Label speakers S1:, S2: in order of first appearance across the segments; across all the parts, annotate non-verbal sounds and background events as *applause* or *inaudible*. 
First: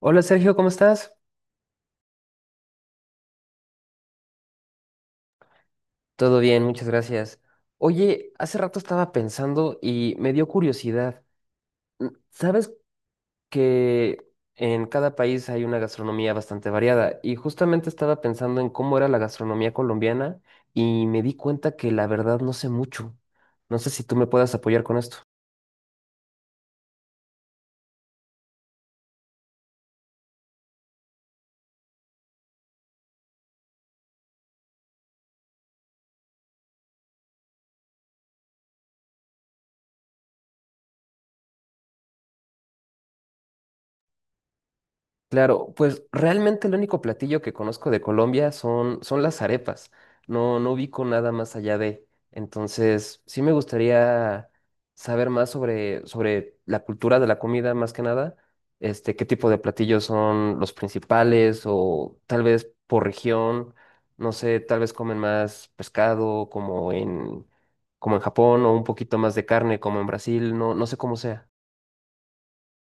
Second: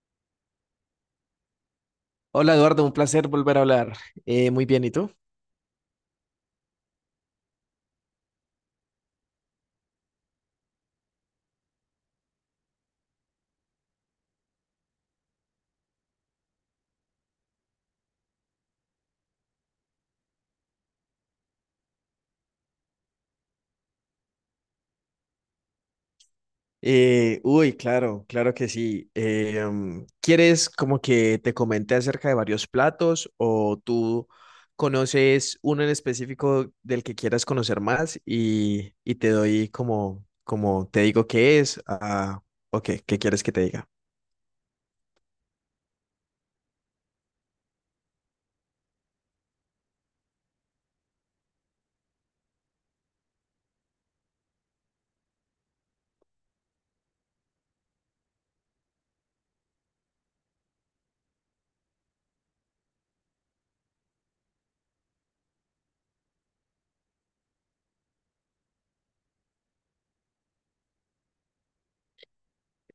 S1: Hola Sergio, ¿cómo estás?
S2: Hola Eduardo, un placer volver a hablar. Muy bien, ¿y tú?
S1: Todo bien, muchas gracias. Oye, hace rato estaba pensando y me dio curiosidad. Mm, ¿sabes que en cada país hay una gastronomía bastante variada? Y justamente estaba pensando en cómo era la gastronomía colombiana y me di cuenta que la verdad no sé mucho. No sé si tú me puedas apoyar con esto.
S2: Uy, claro, claro que sí. ¿Quieres como que te comente acerca de varios platos o tú conoces uno en específico del que quieras conocer más y te doy como, como te digo qué es? Ah, ok, ¿qué quieres que te diga?
S1: Claro, pues realmente el único platillo que conozco de Colombia son las arepas. No, no ubico nada más allá de. Entonces, sí me gustaría saber más sobre la cultura de la comida, más que nada. Este, qué tipo de platillos son los principales, o tal vez por región, no sé, tal vez comen más pescado como en Japón, o un poquito más de carne como en Brasil, no, no sé cómo sea.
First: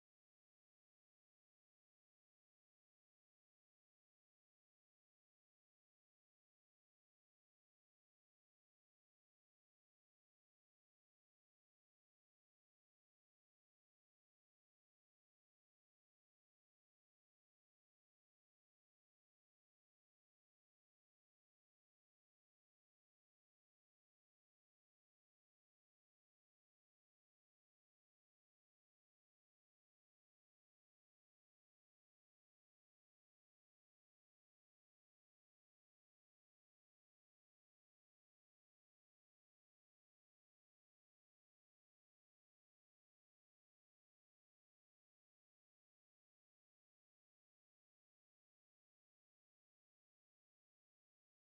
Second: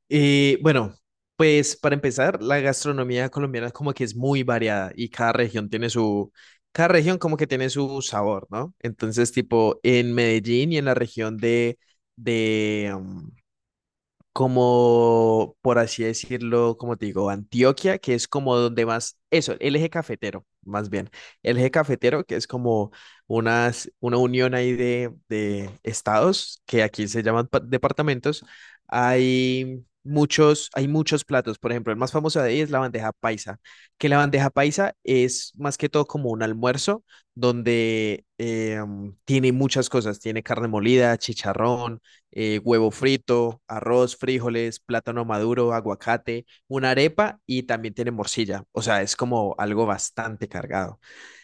S2: Bueno, pues para empezar, la gastronomía colombiana como que es muy variada y cada región como que tiene su sabor, ¿no? Entonces, tipo, en Medellín y en la región de, um, como, por así decirlo, como te digo, Antioquia, que es como donde más, eso, el eje cafetero, más bien, que es como una unión ahí de estados, que aquí se llaman departamentos, hay muchos platos, por ejemplo, el más famoso de ahí es la bandeja paisa, que la bandeja paisa es más que todo como un almuerzo donde tiene muchas cosas, tiene carne molida, chicharrón, huevo frito, arroz, frijoles, plátano maduro, aguacate, una arepa y también tiene morcilla. O sea, es como algo bastante cargado.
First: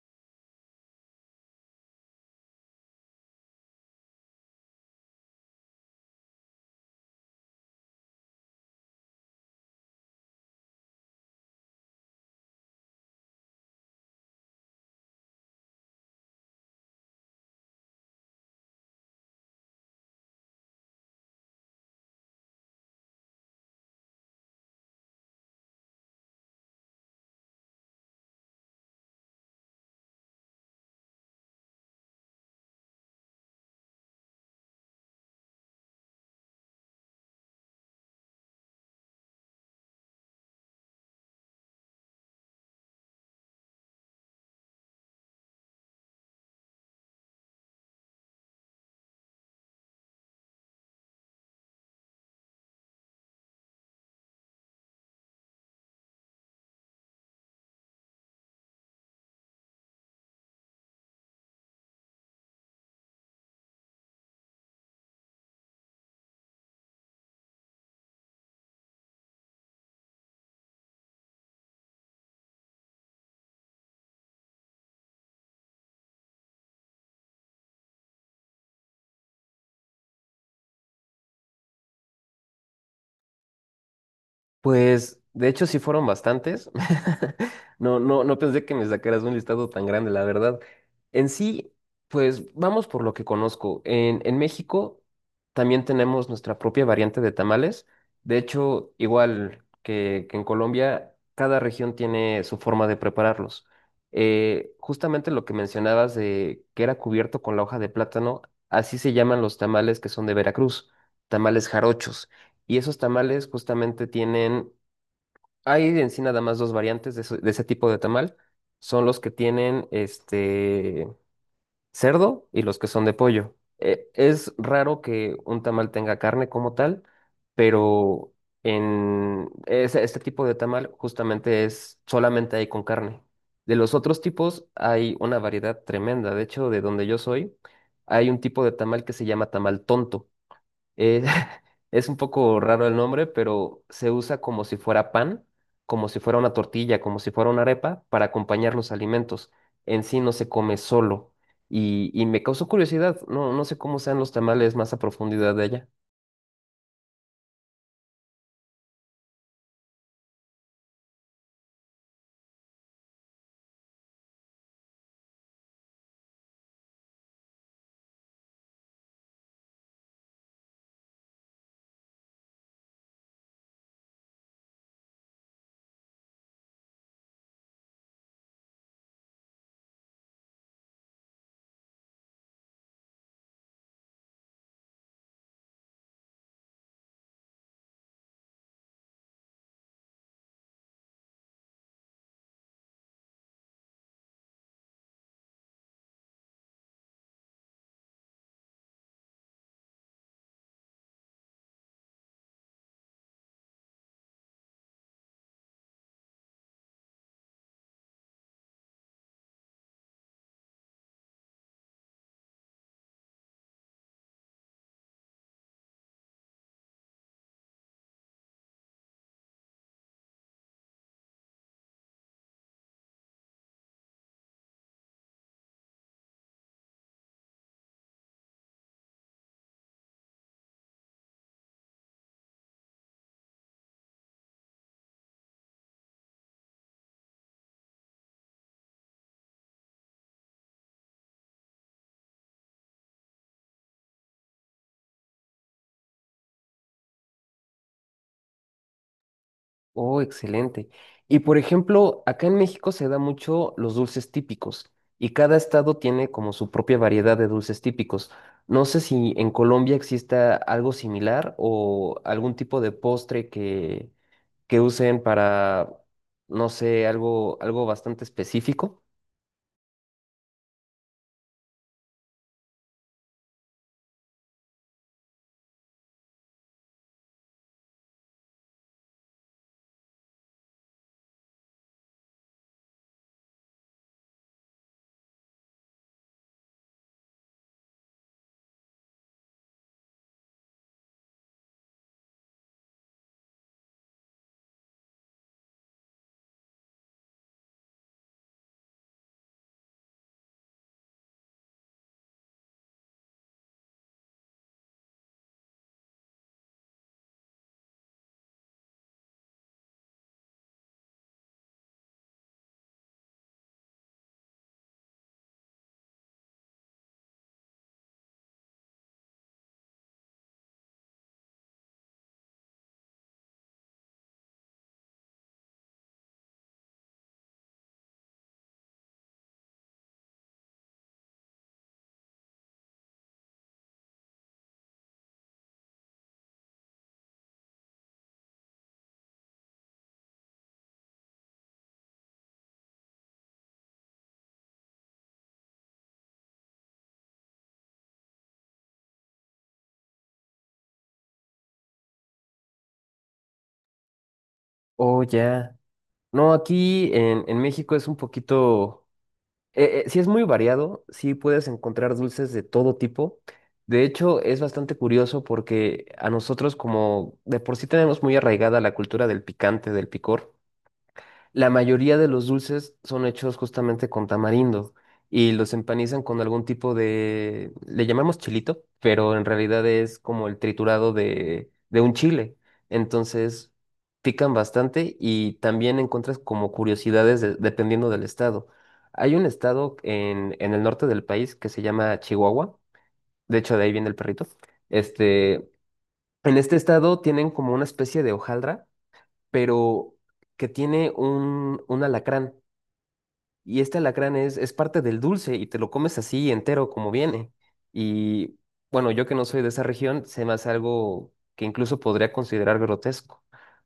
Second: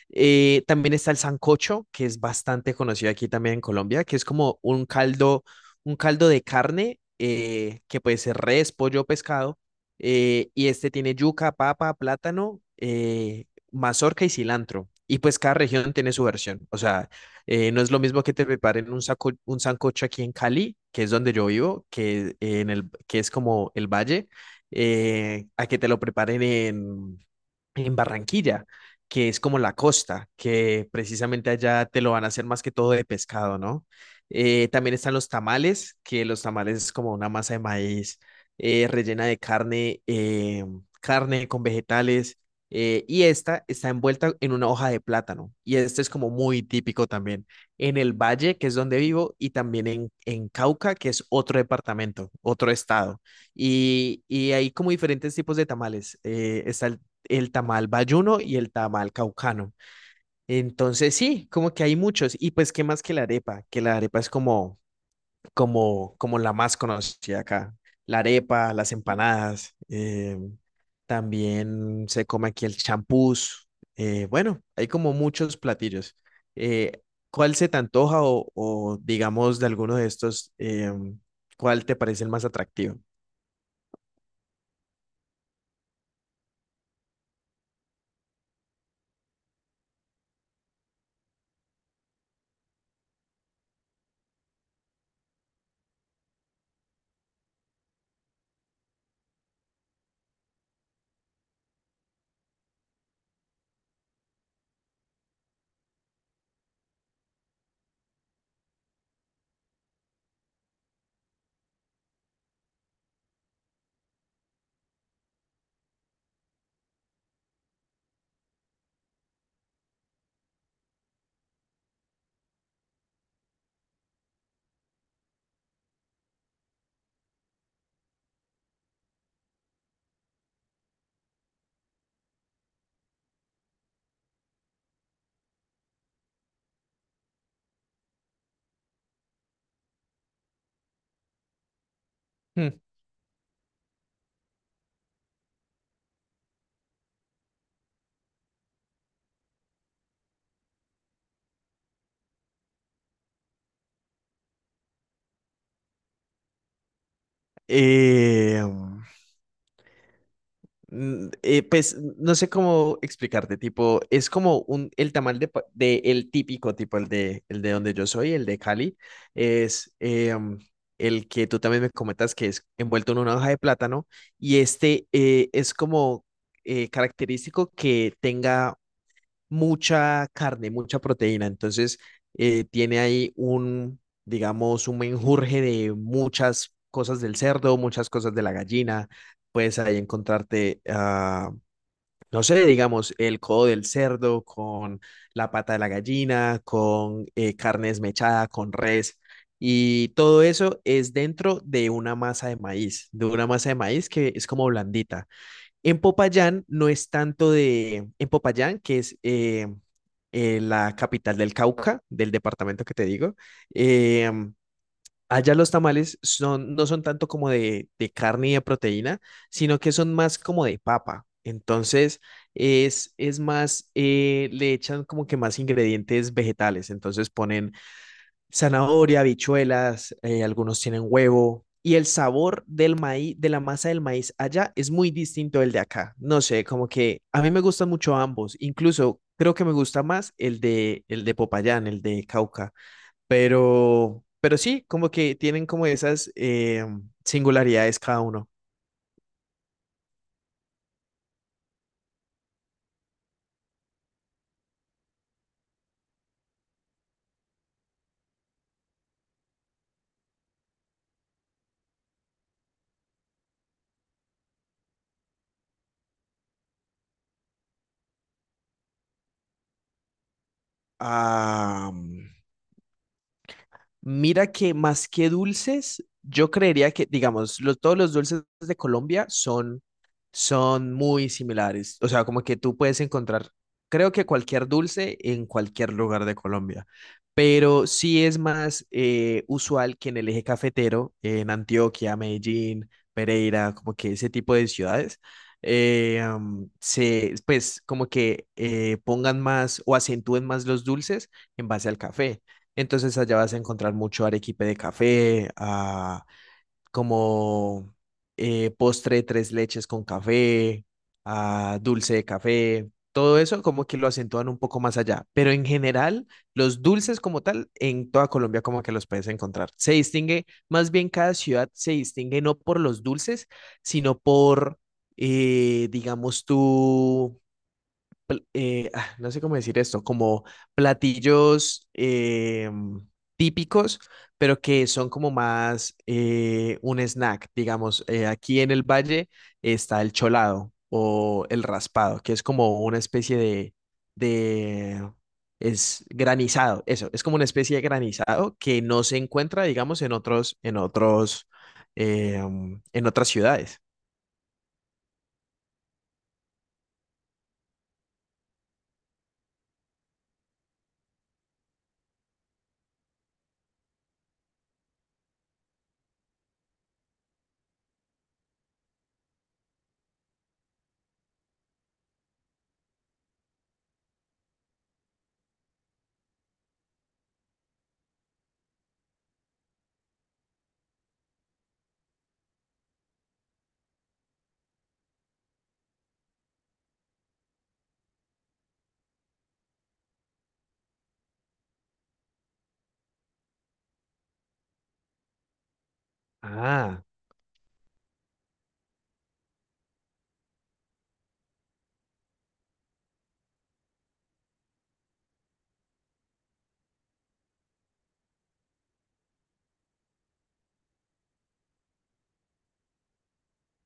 S2: También está el sancocho, que es bastante conocido aquí también en Colombia, que es como un caldo de carne, que puede ser res, pollo, o pescado, y este tiene yuca, papa, plátano, mazorca y cilantro. Y pues cada región tiene su versión. O sea, no es lo mismo que te preparen un sancocho aquí en Cali, que es donde yo vivo, que es como el valle, a que te lo preparen en Barranquilla, que es como la costa, que precisamente allá te lo van a hacer más que todo de pescado, ¿no? También están los tamales, que los tamales es como una masa de maíz rellena de carne, carne con vegetales, y esta está envuelta en una hoja de plátano, y este es como muy típico también en el Valle, que es donde vivo, y también en Cauca, que es otro departamento, otro estado. Y hay como diferentes tipos de tamales. Está el tamal bayuno y el tamal caucano. Entonces, sí, como que hay muchos. Y pues, ¿qué más que la arepa? Que la arepa es como la más conocida acá. La arepa, las empanadas, también se come aquí el champús. Bueno, hay como muchos platillos. Eh, ¿Cuál se te antoja digamos de alguno de estos, cuál te parece el más atractivo?
S1: Pues de hecho sí fueron bastantes. *laughs* No, no, no pensé que me sacaras un listado tan grande, la verdad. En sí, pues vamos por lo que conozco. En México también tenemos nuestra propia variante de tamales. De hecho, igual que en Colombia, cada región tiene su forma de prepararlos. Justamente lo que mencionabas de que era cubierto con la hoja de plátano, así se llaman los tamales que son de Veracruz, tamales jarochos. Y esos tamales justamente tienen, hay en sí nada más dos variantes de, de ese tipo de tamal. Son los que tienen este cerdo y los que son de pollo. Es raro que un tamal tenga carne como tal, pero en este tipo de tamal justamente es solamente hay con carne. De los otros tipos hay una variedad tremenda. De hecho, de donde yo soy, hay un tipo de tamal que se llama tamal tonto, eh, *laughs* es un poco
S2: Hmm.
S1: raro el nombre, pero se usa como si fuera pan, como si fuera una tortilla, como si fuera una arepa para acompañar los alimentos. En sí no se come solo. Y me causó curiosidad, no, no sé cómo sean los tamales más a profundidad de allá.
S2: Eh, pues no sé cómo explicarte, tipo, es como el tamal el típico, tipo, el de donde yo soy, el de Cali, es el que tú también me comentas que es envuelto en una hoja de plátano y este es como característico que tenga mucha carne, mucha proteína. Entonces, tiene ahí un, digamos, un menjurje de muchas cosas del cerdo, muchas cosas de la gallina. Puedes ahí encontrarte, ah, no sé, digamos, el codo del cerdo con la pata de la gallina, con carne desmechada, con res. Y todo eso es dentro de una masa de maíz, de una masa de maíz que es como blandita. En Popayán no es tanto de, En Popayán, que es la capital del Cauca, del departamento que te digo. Eh, Allá los tamales no son tanto como de carne y de proteína, sino que son más como de papa. Entonces es más, le echan como que más ingredientes vegetales. Entonces ponen zanahoria, habichuelas, algunos tienen huevo. Y el sabor del maíz, de la masa del maíz allá es muy distinto del de acá. No sé, como que a mí me gustan mucho ambos. Incluso creo que me gusta más el de Popayán, el de Cauca. Pero sí, como que tienen como esas singularidades cada uno.
S1: Oh, excelente. Y por ejemplo, acá en México se da mucho los dulces típicos y cada estado tiene como su propia variedad de dulces típicos. No sé si en Colombia exista algo similar o algún tipo de postre que usen para, no sé, algo, algo bastante específico.
S2: Ah, mm, Mira que más que dulces, yo creería que, digamos, todos los dulces de Colombia son muy similares. O sea, como que tú puedes encontrar, creo que cualquier dulce en cualquier lugar de Colombia. Pero sí es más usual que en el eje cafetero, en Antioquia, Medellín, Pereira, como que ese tipo de ciudades, pues como que pongan más o acentúen más los dulces en base al café. Entonces allá vas a encontrar mucho arequipe de café, ah, como postre de tres leches con café, ah, dulce de café, todo eso como que lo acentúan un poco más allá. Pero en general, los dulces como tal, en toda Colombia como que los puedes encontrar. Se distingue, más bien cada ciudad se distingue no por los dulces, sino por, digamos tú ah, no sé cómo decir esto, como platillos típicos, pero que son como más un snack, digamos. Aquí en el valle está el cholado o el raspado, que es como una especie de, es granizado, eso, es como una especie de granizado que no se encuentra, digamos, en otras ciudades.
S1: Oh, ya. No, aquí en México es un poquito, sí es muy variado, sí puedes encontrar dulces de todo tipo. De hecho, es bastante curioso porque a nosotros como de por sí tenemos muy arraigada la cultura del picante, del picor. La mayoría de los dulces son hechos justamente con tamarindo y los empanizan con algún tipo de, le llamamos chilito, pero en realidad es como el triturado de un chile. Entonces pican bastante y también encuentras como curiosidades dependiendo del estado. Hay un estado en el norte del país que se llama Chihuahua, de hecho de ahí viene el perrito. Este, en este
S2: Ah,
S1: estado tienen como una especie de hojaldra, pero que tiene un alacrán. Y este alacrán es parte del dulce y te lo comes así entero como viene. Y bueno, yo que no soy de esa región, se me hace algo que incluso podría considerar grotesco.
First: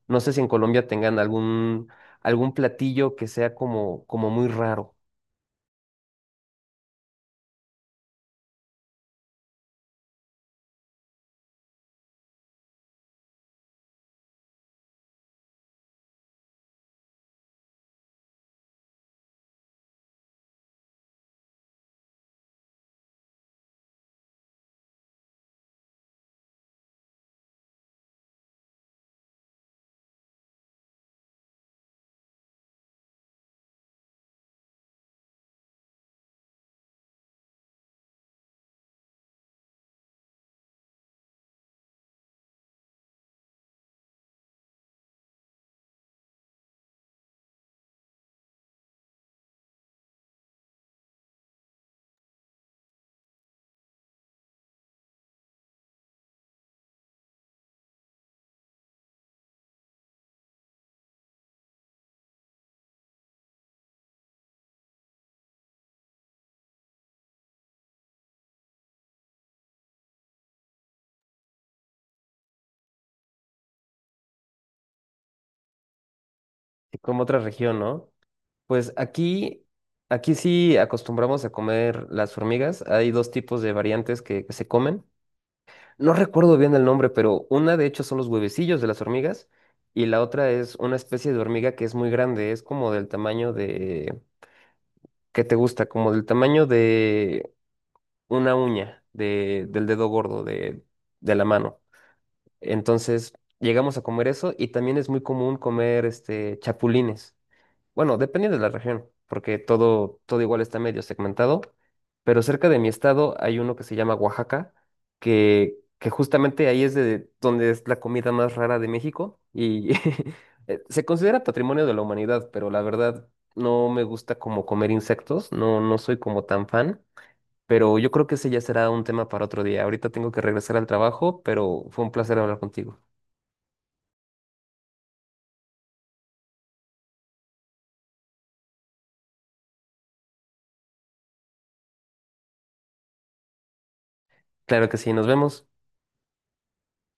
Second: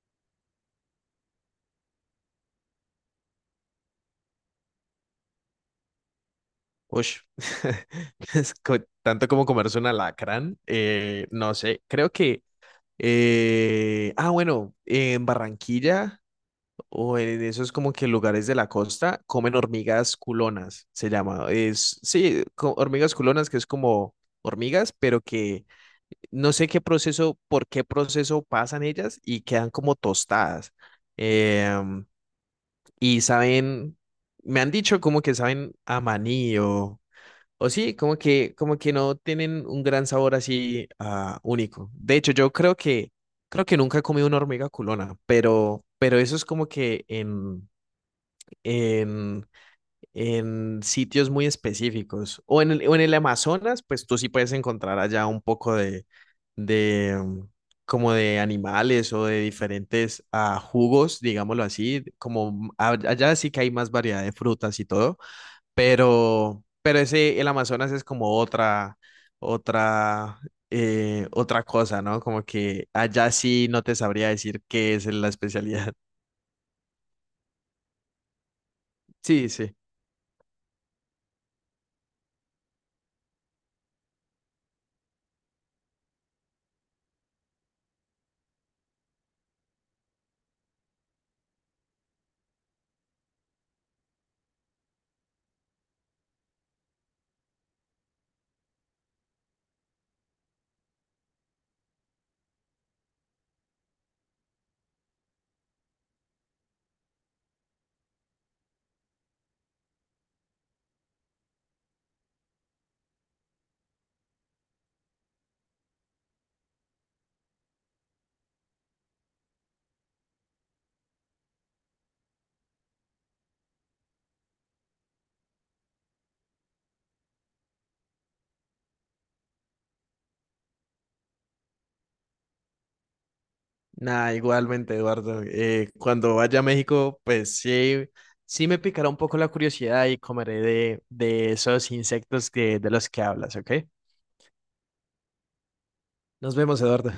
S1: No sé si en Colombia tengan algún, algún platillo que sea como, como muy raro,
S2: Ush. *laughs* Tanto como comerse un alacrán, no sé, creo que, ah, bueno, en Barranquilla o en esos como que lugares de la costa comen hormigas culonas, se llama, sí, hormigas culonas que es como hormigas, pero que no sé qué proceso, por qué proceso pasan ellas y quedan como tostadas. em, y saben, me han dicho como que saben a maní o sí, como que no tienen un gran sabor así único. De hecho, yo creo que, nunca he comido una hormiga culona, pero eso es como que en, en, sitios muy específicos. O en el Amazonas, pues tú sí puedes encontrar allá un poco de como de animales o de diferentes jugos, digámoslo así, como allá sí que hay más variedad de frutas y todo pero ese, el Amazonas es como otra, otra cosa, ¿no? Como que allá sí no te sabría decir qué es la especialidad. *laughs*
S1: como otra región, ¿no? Pues
S2: Sí,
S1: aquí,
S2: sí.
S1: aquí sí acostumbramos a comer las hormigas. Hay dos tipos de variantes que se comen. No recuerdo bien el nombre, pero una de hecho son los huevecillos de las hormigas y la otra es una especie de hormiga que es muy grande, es como del tamaño de, ¿qué te gusta? Como del tamaño de una uña, de, del dedo gordo de la mano. Entonces llegamos a comer eso y también es muy común comer este, chapulines. Bueno, dependiendo de la región, porque todo, todo igual está medio segmentado, pero cerca de mi estado hay uno que se llama Oaxaca, que justamente ahí es de donde es la comida más rara de México y *laughs* se considera patrimonio de la humanidad, pero la verdad no me gusta como comer insectos, no, no soy como tan fan, pero yo creo que ese ya será un tema para otro día. Ahorita tengo que regresar al trabajo, pero fue un placer hablar contigo.
S2: Nada, igualmente, Eduardo. Cuando vaya a México, pues sí, sí me picará un poco la curiosidad y comeré de esos insectos de los que hablas, ¿ok?
S1: Claro que sí, nos vemos.
S2: Nos vemos, Eduardo.